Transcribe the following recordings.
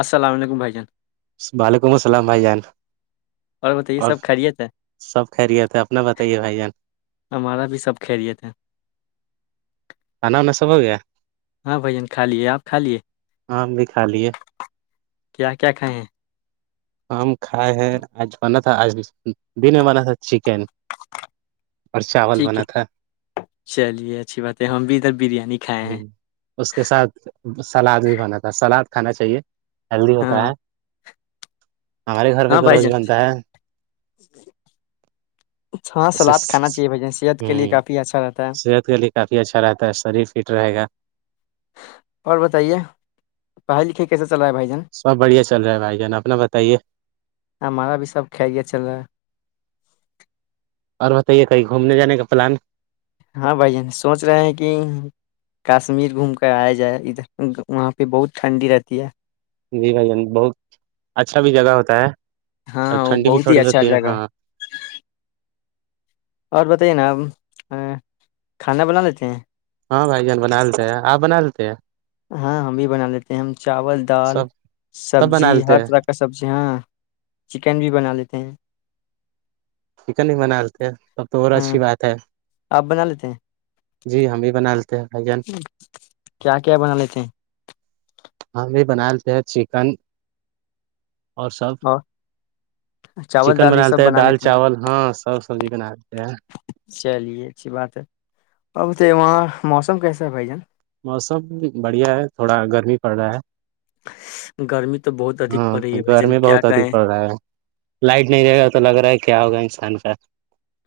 السلام علیکم بھائی جان وعلیکم السلام بھائی جان اور بتائیے سب خھریے تھے سب خیریت ہے اپنا بتائیے بھائی جان ہمارا بھی سب خریے تھے انا ن سب ہو گیا ہاں بھائیین کھا لیے آپ کھا لیے آم بھی کھا لیے کیا کیا کھائے ہیں ہمم کھائے ہے آج بنت تھ اج دن بناا تھا چکین ٹھیک ہے چلیے اچھی بات ہے ہم بھی ادھر بریانی کھائے ہ ہیں اس کے ساتھ سلاد بھی بنا تھا س سلاد کھانا چاہیے ہیلدی ہوتا ہاں ہے ہمارے گھر پہ ہاں تو بھائی روز جان بنتا ہے ہاں اس سلاد کھانا چاہیے بھائی جان صحت ہ کے لیے کافی اچھا رہتا ہے صحت کے لیے کافی اچھا رہتا ہے شریف فٹ رہے گا اور بتائیے پڑھائی لکھھی کیسے چل رہا ہے بھائی جن سب بڑھیا چل رہا ہے بھائی جان اپنا بتائیے ہمارا بھی سب کھا گیا چل رہا ہے اور بتائیے کہیں گھومنے جانے کا پلان ہاں بھائی جین سوچ رہے ہیں کہ کشمیر گھوم کر آیا جائے ادھر وہاں پہ بہت ٹھنڈی رہتی ہے جی بھائی جان بہت اچھا بھی جگہ ہوتا ہے اور ہاں وہ ٹھنڈی بھی بہت ہی تھوڑی اچھا ہوتی جگہ ہے ہاں اور بتائیے نا آب کھانا بنا لیتے ہیں ہاں بھائی جان بنا لیتے ہیں آپ بنا لیتے ہیں ہاں ہم بھی بنا لیتے ہیں ہم چاول دال سب سب بنا سبزی لیتے ہر ہیں طرح کا سبزی ہاں چکن بھی بنا لیتے ہیں چکن ہی بنا لیتے سب تو اور ہاں اچھی بات ہے آپ بنا لیتے ہیں جی ہم بھی بناتے کیا کیا بنا لیتے ہیں ہم بھی بنا لیتے ہیں چکن اور سب اور چاول چکن دال یہ بنا سب لیتے ہیں دال چاول ہاں سب سبزی بنا لیتے ہیں چلیے اچھی بات ہے اب تو وہاں موسم کیسا ہے بھائی جان موسم بڑھیا ہے تھوڑا گرمی پڑ رہا ہے گرمی تو بہت ادھک ہاں پڑ رہی ہے بھجن گرمی کیا بہت ادھ کہیں پڑ رہا ہے لائٹ نہیں رہے گا تو لگ رہا ہے کہ کیا ہوگا انسان کا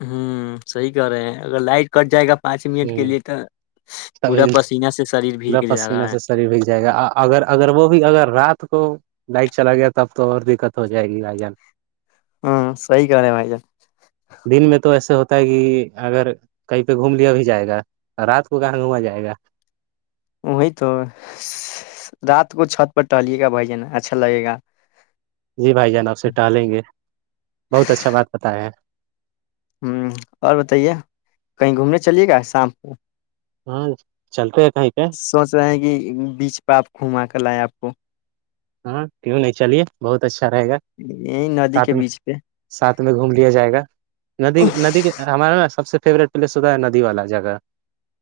ہوں صحیح کرہ رہے ہیں اگر لائٹ کٹ جائے گا پانچ منٹ ہ کے لیے تو تب پورا پسیینہ سے شریر پورا بھیگ جا پسیینہ رہا ہے سے شریر بگ جائے گا اگر اگر وہ بھی اگر رات کو بائک چلا گیا تب تو اور دقت ہو جائے گی بھائی جان ہاں سی کر رہے بائی جا دن میں تو ایسے ہوتا ہے کہ اگر کہیں پہ گھوم لیا بھی جائے گا رات کو کہاں گھوما جائے گا وہی تو رات کو چھت پر ٹہلے گا بھائی جن اچھا لگے گا جی بھائی جان آپ سے ٹالیں گے بہت اچھا بات پتا ہے ہوں اور بتائیے کہیں گھومنے چلیے گا شام کو ہاں چلتے ہیں کہیں پہ سوچ رہے ہیں کہ بیچ پہ آپ گھما کر لایا آپ و ہاں کیوں نہیں چلیے بہت اچھا رہے گا یہی ندی ساتھ کے میں بیچ پہ ساتھ میں گھوم لیا جائے گا ندی ندی کے ہمارا نا سب سے فیوریٹ پلیس ہودا ہے ندی والا جگہ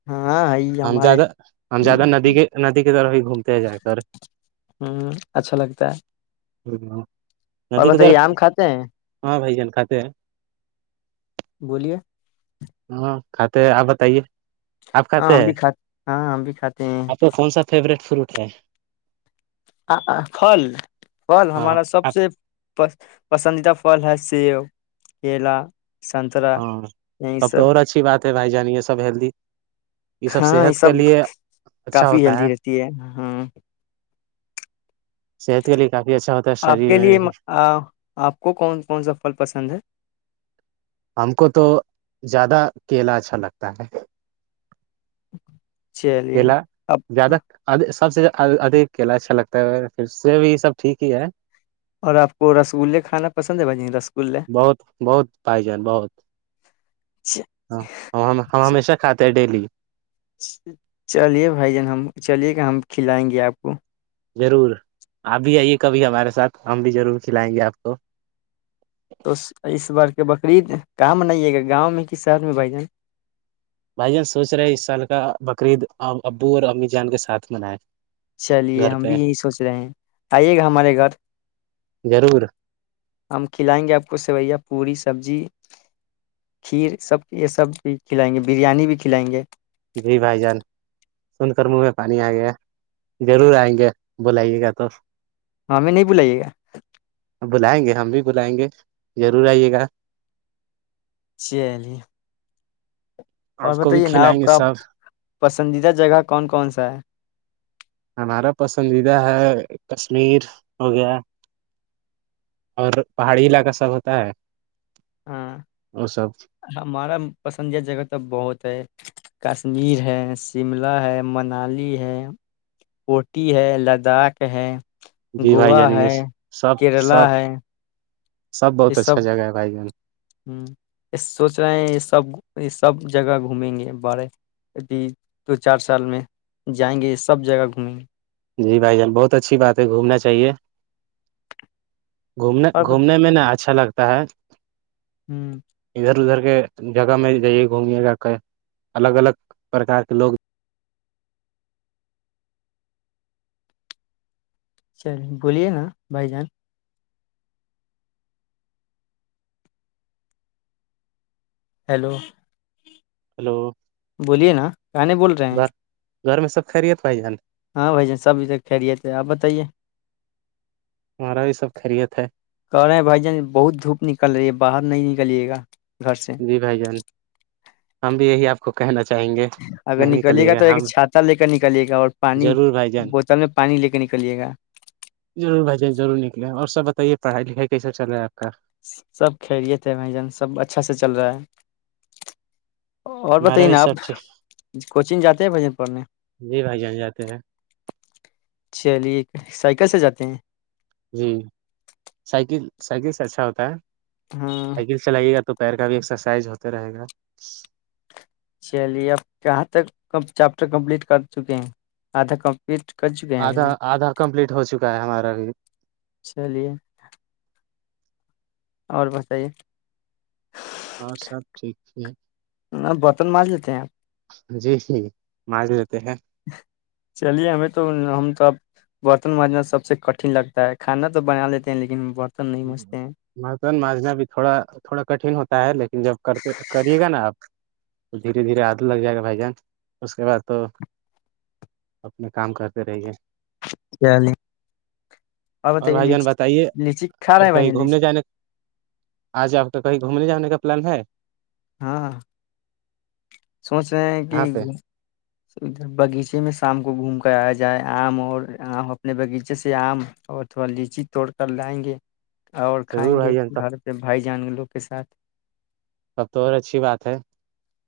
ہاں ہے ہم ہمارے زیادہ ہم زیادہ ندی کے ندی کی طرف ہی گھومتے ہیں جا کر انٹنجیبل ٹیکسٹ انٹینجیبل ٹیکسٹ اور بس یہ آم کھاتے ہیں ہاں بھائی جان کھاتے ہیں بولیے ہاں کھاتے ہیں آپ بتائیے آپ ہاں کہتے ہم ہیں بھی کھاتے ہاں ہم بھی کھاتے ہیں آپ کا کون سا فیوروریٹ فروٹ اناودیابل پھل پھل ہاں ہمارا سب آپ سے پسندیدہ فھل ہے سیب کلا ہاں سب تو اور اچھی بات ہے بھائی جان یہ سب ہیلدی ہاں یہ صحت سب کے لیے اچھا کافی ہوتا ہیلدی رہتی ہے ہاں صحت کے لیے کافی اچھا ہوتا ہے آپ شریر کے میں لیے بھی۔ آپ کو کون کون سا پھل پسند ہے ہم کو تو زیادہ کیلا اچھا لگتا ہے چلیے لا آپ زیادک [unintelligible] سب سے ا کیلا اچھا لگتا ہے پھر سے بھی سب ٹھیک ہی ہے اور آپ کو رسگے کھانا پسند ہے بھج رسگے انٹینجیبل ٹیکسٹ اں ہم ہمیشہ کھاتے ہیں ڈیلی چلیے بھائی جان ہم چلیے کہ ہم کھلائیں گے آپ کو ضرور آپ بھی آئیے کبھی ہمارے ساتھ ہم بھی ضرور کھلائیں گے آپ کو بکرریید کام نہیں ہے گا گاؤں میں کہ شہر میں بھائی جن بھائی جان سوچ رہے ہیں اس سال کا بقرعید ابو اور امی جان کے ساتھ منائے چلیے گھر ہم پہ بھی یہی سوچ رہے ہیں آئیے گا ہمارے گھر ضرور ہم کھلائیں گے آپ کو سویا پوڑی سبزی کھیر سب یہ سب بھی کھلائیں گے بریانی بھی کھلائیں گے جی بھائی جان سن کر منہ میں پانی آ گیا ضرور آئیں گے بلائیے گا تو ہاں ہمیں نہیں بلائیے گا بلائیں گے ہم بھی بلائیں گے ضرور آئیے گا چلی اور آپ کو بھی بتائیے نا کھلائیں آپ گے کا سب پسندیدہ جگہ کون کون سا ہے ہمارا پسندیدہ ہے کشمیر ہو گیا اور پہاڑی علاقہ سب ہوتا ہے ہاں وہ سب ہمارا پسندید جگہ تو بہت ہے کشمیر ہے شملہ ہے منالی ہے کوٹی ہے لداخ ہے جی بھائی گووا جان یہ ہے سب کیرلا سب ہے یہ بہت سب اچھا جگہ ہے بھائی جان ہ یہ سوچ رہے ہیں یہ سب یہ سب جگہ گھومیں گے بارے اب دو چار سال میں جائیں گے یہ سب جگہ گھومیں گے جی بھائی جان بہت اچھی بات ہے گھومنا چاہیے گھومنے گھومنے میں ن اچھا لگتا ہے ہوں ادھر ادھر جگہ میں جائیے گھومے جا کے الگ الگ پرکار کے لوگ چلیے بولیے نا بھائی جان ہیلو ہلو بولیے نا کہانی بول رہے ہیں گھر گھر میں سب خریےت بھائی جان ہاں بھائی جان سب ا تک خھلیے تھے آپ بتائیے ہمارا بھی سب خیریت ہے کہ رہے بھائی جن بہت دھوپ نکل رہی ہے باہر نہیں نکلیے گا گھر سے جی بھائی جان ہم بھی یہی آپ کو کہنا چاہے اگر نکلیے گا تو ایک چھاتا لے کر نکلیے گا اور پانی ضرور بھائی جان بوتل میں پانی لے کر نکلیے گا تو یہ پڑھائی لکھائی کیسا چلا ہے اپ کا سب خیریت سے ہیں بھائی جان سب اچھا سے چل رہا ہے اور ہمارا بتائیے بھی نا سب آپ ٹھیک کوچنگ جاتے ہیں بھائی جان پڑھنے جی بھائی جان جاتے ہیں چلیے سائیکل سے جاتے ہیں جی سائیکل سائیکل سے اچھا ہوتا ہے ہاں سائیکل چلائیے گا تو پیر کا بھی ایکسرسائز ہوتا رہے گا چلیے اپ کہاں تک چیپٹر کمپلیٹ کر چکے ہیں آدھا کمپلیٹ کر چکے ہیں بھائی آدھا جان آدھا کمپلیٹ ہو چکا ہے ہمارا بھی چلیے اور بتائیے اور سب ٹھیک ن برتن مانج لیتے ہیں آپ جی جی مانج لیتے ہیں چلیے ہمیں تو ہم تو اب برتن مانجنا سب سے کٹھن لگتا ہے کھانا تو بنا لیتے ہیں لیکن برتن نہیں مانجتے ہیں برتن مانجنا بھی تھوڑا تھوڑا کٹھن ہوتا ہے لیکن جب کرتے کریے گا نا آپ تو دھیرے دھیرے عادت لگ جائے گا بھائی جان اس کے بعد تو اپنے کام کرتے رہیے اور بھائی جان بتائیے [inaudible] اور کہیں جان لیچی گھومنے جانے آ ج تو کہیں گھومنے جانا کا پلان ہے ہاں ہاں سوچ رہے ہیں کہ یہاں پہ ادھر باغیچے میں شام کو گھوم کر آیا جائے آم اور آپ اپنے باغیچے سے آم اور تھوڑا لیچی توڑ کر لاے گے اور کھائیں ضرور گے بھائی جان تو گھر پہ بھائی جانوروں کے ساتھ تب تو اور اچھی بات ہے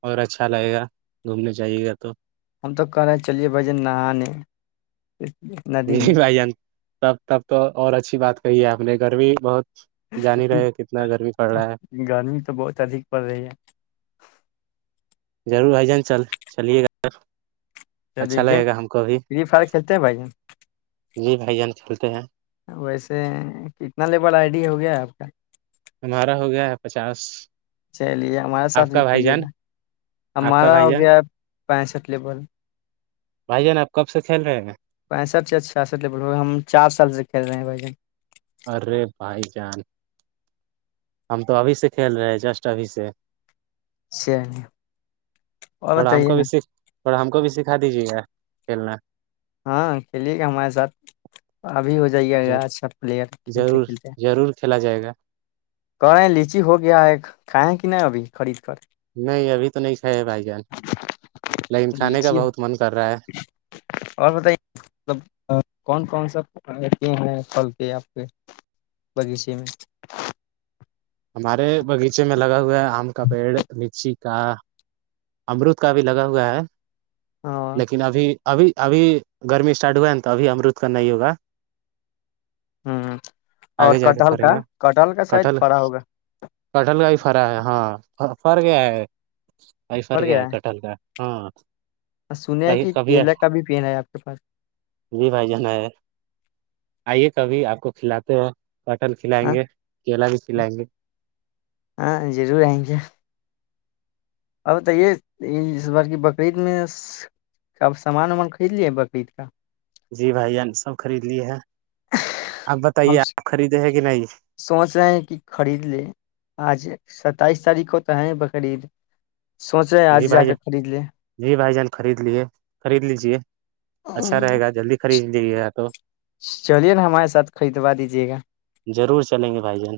اور اچھا لگے گا گھومنے جائیے گا تو ہم تو کہہ رہے چلیے بھائی جان نہانے ندی میں ج بھائی جان تب تب تو اور اچھی بات کہی ہے آپ نے گرمی بھی بہت جان ہی رہے کتنا گرمی پڑ رہا گرمی تو بہت ادھک پڑ رہی ہے ضرور بھائی جان چل چلیے گا چلئے اچھا گیم لگے گا ہم کو فری فائر کھیلتے ہیں بھائی جان نہیں بھائی جان کھیلتے ہیں ویسے کتنا لیبل آئی ڈی ہو گیا آپ کا ہمارا ہو گیا ہے پچاس چلیے ہمارا ساتھ آپ بھی کا بھائی کھیلیے جان گا آپ کا ہمارا بھائی ہو جان گیا پینسھ لیبول بھائی جان آپ کب سے کھیل رہے ہیں پینسٹھ سےیا چھیاسٹھ لیبول ہو گئے ہم چار سال سے کھیل رہے ہیں بھائی جن ارے بھائی جان ہم تو ابھی سے کھیل رہے ہیں جسٹ ابھی سے چ نہیں اور بتائیے نا اور ہم کو بھی سکھا دیجیے گا کھیلنا ہاں کھیلیے گا ہمارے ساتھ ابھی ہو جائیے گا اچھا پلیئر کھیلتے ضرور کھیلتے ضرور کھیلا جائے گا کرے لیچی ہو گیا ہے کھیں کہ ن ابھی خرید کر نہیں ابھی تو نہیں کھائے بھائی جان لیکن کھانے کا لیچی بہت من کر رہا ہے اور بتائیے ملب کون کون سا ہیں پھل کے آپ کے بغیچے میں ہمارے باغیچے میں لگا ہوا ہے آم کا پیڑ لچی کا امرت کا بھی لگا ہوا ہے ہاں لیکن ابھی ابھی ابھی گرمی اسٹارٹ ہوا ہے نا تو ابھی امرت کا نہیں ہوگا ہ اور آگے جا کے کٹہل فرے کا گا کٹہل کا سائید پڑا ہوگا کٹہل کا بھی فرا ہے ہاں فر گیا ہے ائی فر کیا کٹل کا ہاں آ سن ہیں کہیں کہ کبھی کیلا کا بھی پین ہے آپ کے پاس جی بھائی جانا ہے آئیے کبھی آپ کو کھلاتے ہو پاٹل کھلائیں ہاں گے کیلا بھی کھلائیں گے ہاں اب بتائیے اس بار کی بقرریید میںب سامان وامان خرید لے بقرریید جی بھائی سب خرید لیے ہے ہم ہیں کہ نہیں سوچ رہے ہیں کہ خرید لے آج س تائیس تاریخ کو تو ہے بقرعید سوچ رہے ہیں جی آج جا بھائی کے جان خرید لے جی بھائی جان خرید لیے خرید لیجیے اچھا رہے گا جلدی خرید جی گیا تو [unintelligible] چلیے نا ہمارے ساتھ خریدوا دیجیے گا ضرور چلیں گے بھائی جان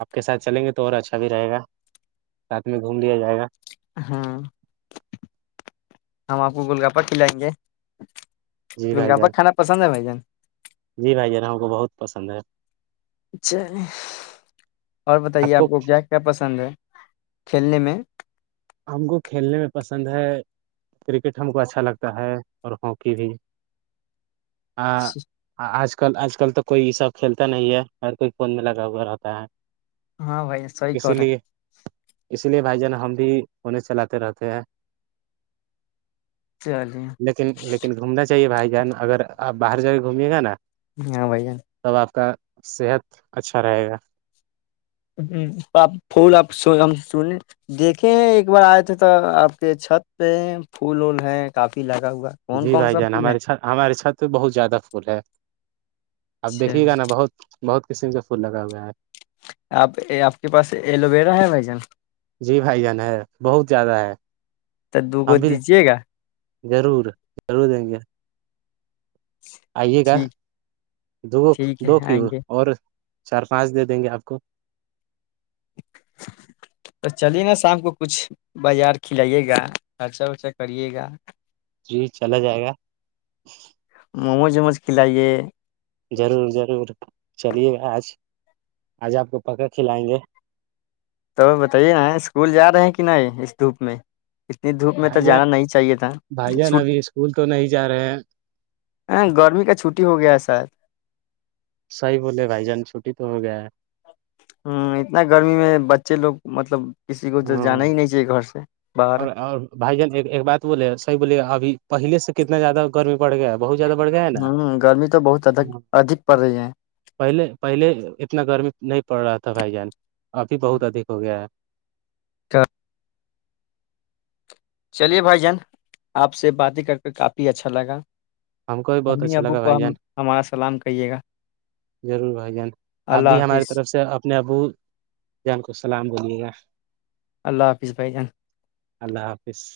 آپ کے ساتھ چلیں گے تو اور اچھا بھی رہے گا ساتھ میں دیا جائے گا ہاں ہم آپ کو گل گاپا کھلائیں گے جی گول بھائی گپا جان کھانا پسند ہے بھائی جان جی بھائی جان ہم کو بہت پسند ہے اچھا اور بتائیے آپ کو کیا کیا پسند ہے کھیلنے میں [inaudible] ہم کو کھیلنے میں پسند ہے کرکٹ ہم کو اچھا لگتا ہے اور ہاکی بھی ہ اچھ [unintelligible] کل آج کل تو کوئی یہ سب کھیلتا نہیں ہے اور کوئی فون میں لگا ہوا رہتا ہے ہاں بائی سی کرے اس لیے بھائی جان ہم بھی اننے چلاتے رہتے ہیں چلیے لیکن لیکن گھومنا چاہیے بھائی ی اگر آپ باہر جا کے گھمیے گا نا ہاں بھائی جان تب آپ کا صحت اچھا رہے گا ہ آپ پھول آپ ہم سنے دیکھے ایک بار آئے تھے تو آپ کے چھت پہ پھول وول ہے کافی لگ جی بھائی جان ہمارےھ ہمارے ساتھ تو بہت زیادہ پھول ہے اب دیکھیے گا چلیے نا بہت بہت قسم کا پھول لگا ہوئے ہے آپ آپ کے پاس ایلوویرا ہے بھائی جان جی بھائی جان ہے بہت زیادہ ہے تو دو گو ہم بھی دیجیے گا [unintelligible] ضرور ضرور دیں گے آئیے گا ٹھیک ٹھیک ہے دو آئیں کیو گے اور چار پانچ دے دیں گے آپ کو تو چلیے نا شام کو کچھ بازار کھلائیے گا خرچا رچا کریے گا جی چلا جائے گا مج م مج کھلائیے ضرور ضرور چلیے گا آج آج آپ کو پکا کھلائیں گے تو بتائیے نا اسکول جا رہے ہیں کہ نہیں اس دھوپ میں اتنی دھوپ میں تو بھائی جان جانا نہیں چاہیے تھا بھائی چ جان ابھی اسکول تو نہیں جا رہے ہیں ہ گرمی کا چھٹی ہو گیا شاید صیح بولے بھائی جان چھٹی تو ہو گیا ہے ہوں اتنا گرمی میں بچے لوگ مطلب کسی کو تو جانا ہاں ہی نہیں چاہیے گھر سے باہر اور اور بھائی جان ایک بات بولے صحیح بولے ابھی پہل سے کتنا زیادہ گرمی بڑھ گیا بہت زیادہ بڑھ گیا ہے نا ہوں گرمی تو بہت ادک ہ ادھک پڑ رہی ہے پہلے پہلے اتنا گرمی نہیں پڑ رہا تھا بھائی جان ابھی بہت ادھک ہو گیا ہے چار [unintelligible] چلیے بھائی جان آپ سے بات ہی کر کے کافی اچھا لگا ہم کو بھی بہت امی اچھا ابو لگا کو بھائی ہم جان ہمارا سلام کہیے گا ضرور بھائی جان آپ اللہ بھی ہماری حافظ طرف سے اپنے ابو جان کو سلام دیلیے گا اللہ حافظ بھائی جان اللہ حافظ